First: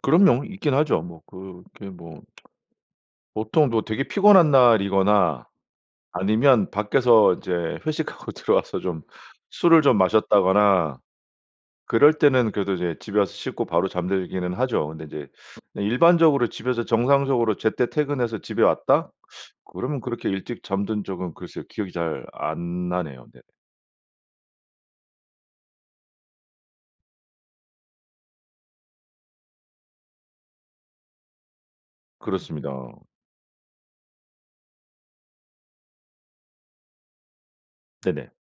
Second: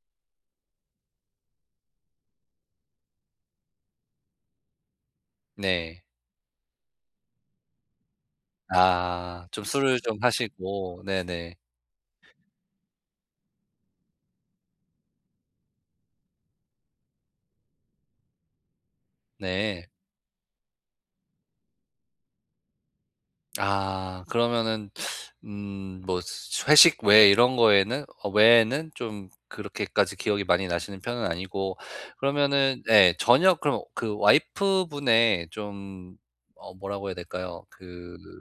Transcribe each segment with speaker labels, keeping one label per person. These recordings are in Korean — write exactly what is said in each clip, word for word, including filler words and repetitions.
Speaker 1: 그럼요. 있긴 하죠. 뭐 그렇게 뭐. 보통 뭐 되게 피곤한 날이거나
Speaker 2: 네.
Speaker 1: 아니면 밖에서 이제 회식하고 들어와서 좀
Speaker 2: 아. 좀
Speaker 1: 술을 좀
Speaker 2: 술을 좀
Speaker 1: 마셨다거나
Speaker 2: 하시고. 네네.
Speaker 1: 그럴 때는 그래도 이제 집에 와서 씻고 바로 잠들기는 하죠. 근데 이제 네 일반적으로 집에서 정상적으로 제때 퇴근해서 집에 왔다?
Speaker 2: 네.
Speaker 1: 그러면 그렇게 일찍 잠든 적은 글쎄요. 기억이 잘 안 나네요. 네.
Speaker 2: 아. 그러면은 음 뭐 회식 외 이런 거에는 어 외에는 좀 그렇게까지 기억이 많이 나시는 편은 아니고.
Speaker 1: 그렇습니다.
Speaker 2: 그러면은 예 저녁 그럼 그 와이프 분의 좀 어 뭐라고 해야 될까요. 그
Speaker 1: 네네.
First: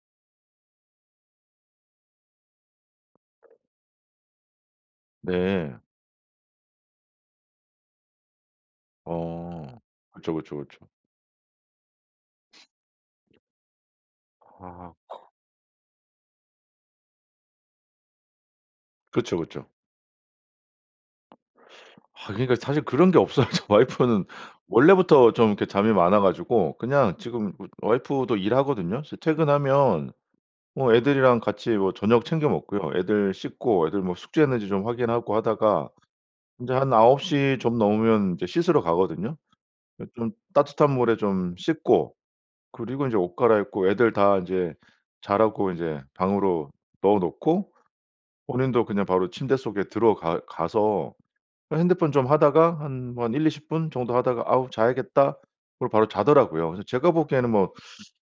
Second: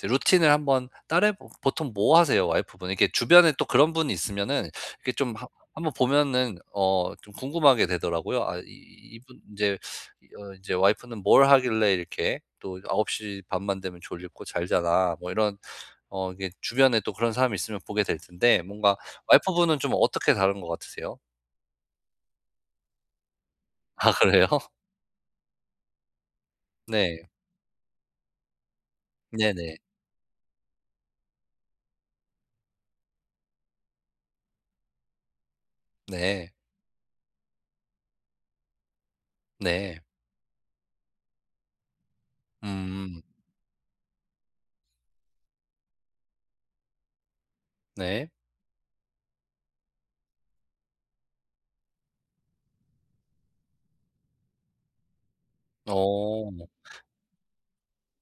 Speaker 2: 드 루틴을 한번 따라해 보 보통 뭐 하세요 와이프분? 이렇게 주변에 또 그런 분이 있으면은 이렇게 좀 한
Speaker 1: 네.
Speaker 2: 한번 보면은 어 좀 궁금하게 되더라고요. 아 이 이 이분
Speaker 1: 어
Speaker 2: 인제 이
Speaker 1: 그쵸,
Speaker 2: 어
Speaker 1: 그쵸,
Speaker 2: 이제
Speaker 1: 그쵸.
Speaker 2: '와이프는 뭘 하길래 이렇게 또 아홉 시 반 만 되면 졸립고 잘
Speaker 1: 아.
Speaker 2: 자나?'
Speaker 1: 그
Speaker 2: 뭐 이런 어 이게 주변에 또 그런 사람이 있으면 보게 될 텐데. 뭔가
Speaker 1: 그쵸,
Speaker 2: 와이프
Speaker 1: 그쵸.
Speaker 2: 분은 좀 어떻게 다른 것 같으세요?
Speaker 1: 아 그러니까 사실 그런 게 없어요. 저
Speaker 2: 아
Speaker 1: 와이프는
Speaker 2: 그래요?
Speaker 1: 원래부터 좀 이렇게 잠이 많아 가지고 그냥
Speaker 2: 네.
Speaker 1: 지금 어 와이프도 일하거든요. 이제
Speaker 2: 네네.
Speaker 1: 퇴근하면 뭐 애들이랑 같이 뭐 저녁 챙겨 먹고요. 애들 씻고 애들 뭐 숙제했는지 좀 확인하고 하다가
Speaker 2: 네.
Speaker 1: 이제 한 아홉 시 좀 넘으면 이제 씻으러 가거든요.
Speaker 2: 네.
Speaker 1: 예 좀 따뜻한 물에 좀 씻고 그리고 이제
Speaker 2: 음.
Speaker 1: 옷 갈아입고 애들 다 이제 자라고 이제 방으로 넣어 놓고
Speaker 2: 네.
Speaker 1: 본인도 그냥 바로 침대 속에 들어가 가서 그냥 핸드폰 좀 하다가 한 뭐 한 일이십 분 정도 하다가 "아 자야겠다." 그리고 바로
Speaker 2: 어.
Speaker 1: 자더라고요. 그래서 제가 보기에는 뭐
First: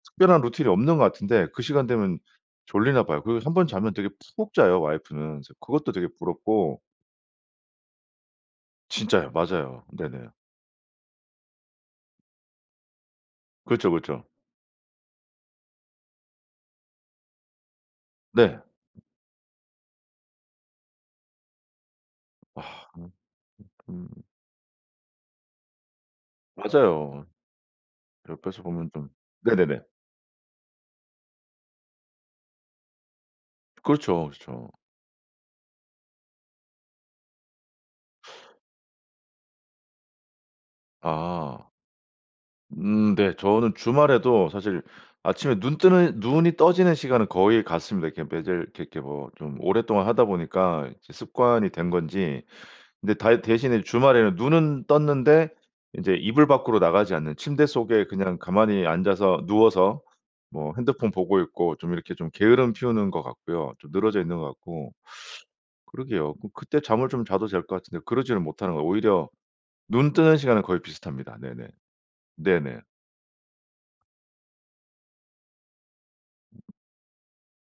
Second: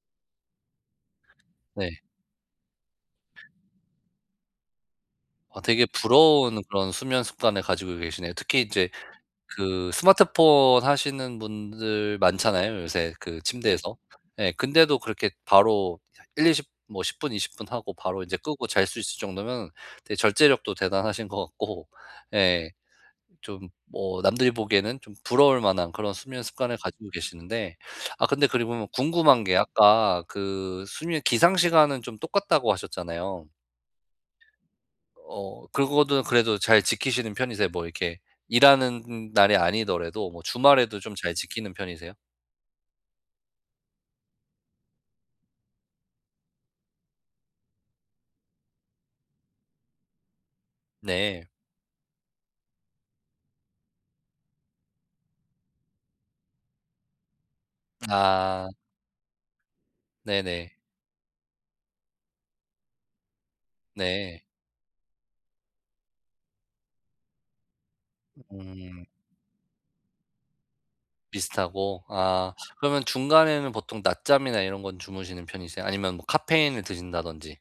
Speaker 1: 특별한 루틴이 없는 것 같은데 그 시간
Speaker 2: 네.
Speaker 1: 되면 졸리나 봐요. 그 한 번 자면 되게 푹 자요 와이프는. 그래서
Speaker 2: 아 되게
Speaker 1: 그것도 되게
Speaker 2: 부러운
Speaker 1: 부럽고.
Speaker 2: 그런 수면 습관을 가지고 계시네요. 특히 이제
Speaker 1: 진짜요. 맞아요.
Speaker 2: 그
Speaker 1: 네네.
Speaker 2: 스마트폰 하시는 분들 많잖아요, 요새 그
Speaker 1: 그쵸,
Speaker 2: 침대에서.
Speaker 1: 그쵸.
Speaker 2: 예. 근데도 그렇게 바로 일이십 뭐 십 분 이십 분 하고 바로 이제
Speaker 1: 네.
Speaker 2: 끄고 잘 수 있을 정도면 되게 절제력도 대단하신 것 같고.
Speaker 1: 아.
Speaker 2: 예. 좀 뭐
Speaker 1: [unintelligible]
Speaker 2: 남들이 보기에는 좀 부러울 만한 그런 수면 습관을 가지고
Speaker 1: 맞아요.
Speaker 2: 계시는데. 아 근데
Speaker 1: 옆에서
Speaker 2: 그리고
Speaker 1: 보면 좀
Speaker 2: 궁금한 게
Speaker 1: 네네네.
Speaker 2: 아까 그 수면 기상 시간은 좀 똑같다고 하셨잖아요.
Speaker 1: 그렇죠, 그렇죠.
Speaker 2: 어 그거는 그래도 잘 지키시는 편이세요? 뭐 이렇게 일하는 날이 아니더라도 뭐 주말에도 좀 잘
Speaker 1: 아.
Speaker 2: 지키는 편이세요?
Speaker 1: 음 네. 저는 주말에도 사실 아침에 눈 뜨는 눈이 떠지는 시간은 거의 같습니다. 이렇게 매일 이렇게 이렇게 뭐 좀 오랫동안 하다 보니까 이제
Speaker 2: 네.
Speaker 1: 습관이 된 건지 근데 다 대신에 주말에는 눈은 떴는데 인제 이불 밖으로 나가지 않는 침대 속에 그냥
Speaker 2: 아.
Speaker 1: 가만히 앉아서 누워서
Speaker 2: 네네.
Speaker 1: 뭐 핸드폰 보고 있고 좀 이렇게 좀 게으름 피우는 것 같고요. 좀 늘어져 있는
Speaker 2: 네.
Speaker 1: 것 같고. 그러게요. 그럼 그때 잠을 좀 자도 될 것 같은데 그러지를 못하는 거예요.
Speaker 2: 음.
Speaker 1: 오히려 눈 뜨는 시간은 거의 비슷합니다. 네네.
Speaker 2: 비슷하고. 아
Speaker 1: 네네.
Speaker 2: 그러면 중간에는 보통 낮잠이나 이런 건 주무시는 편이세요? 아니면 뭐 카페인을 드신다든지.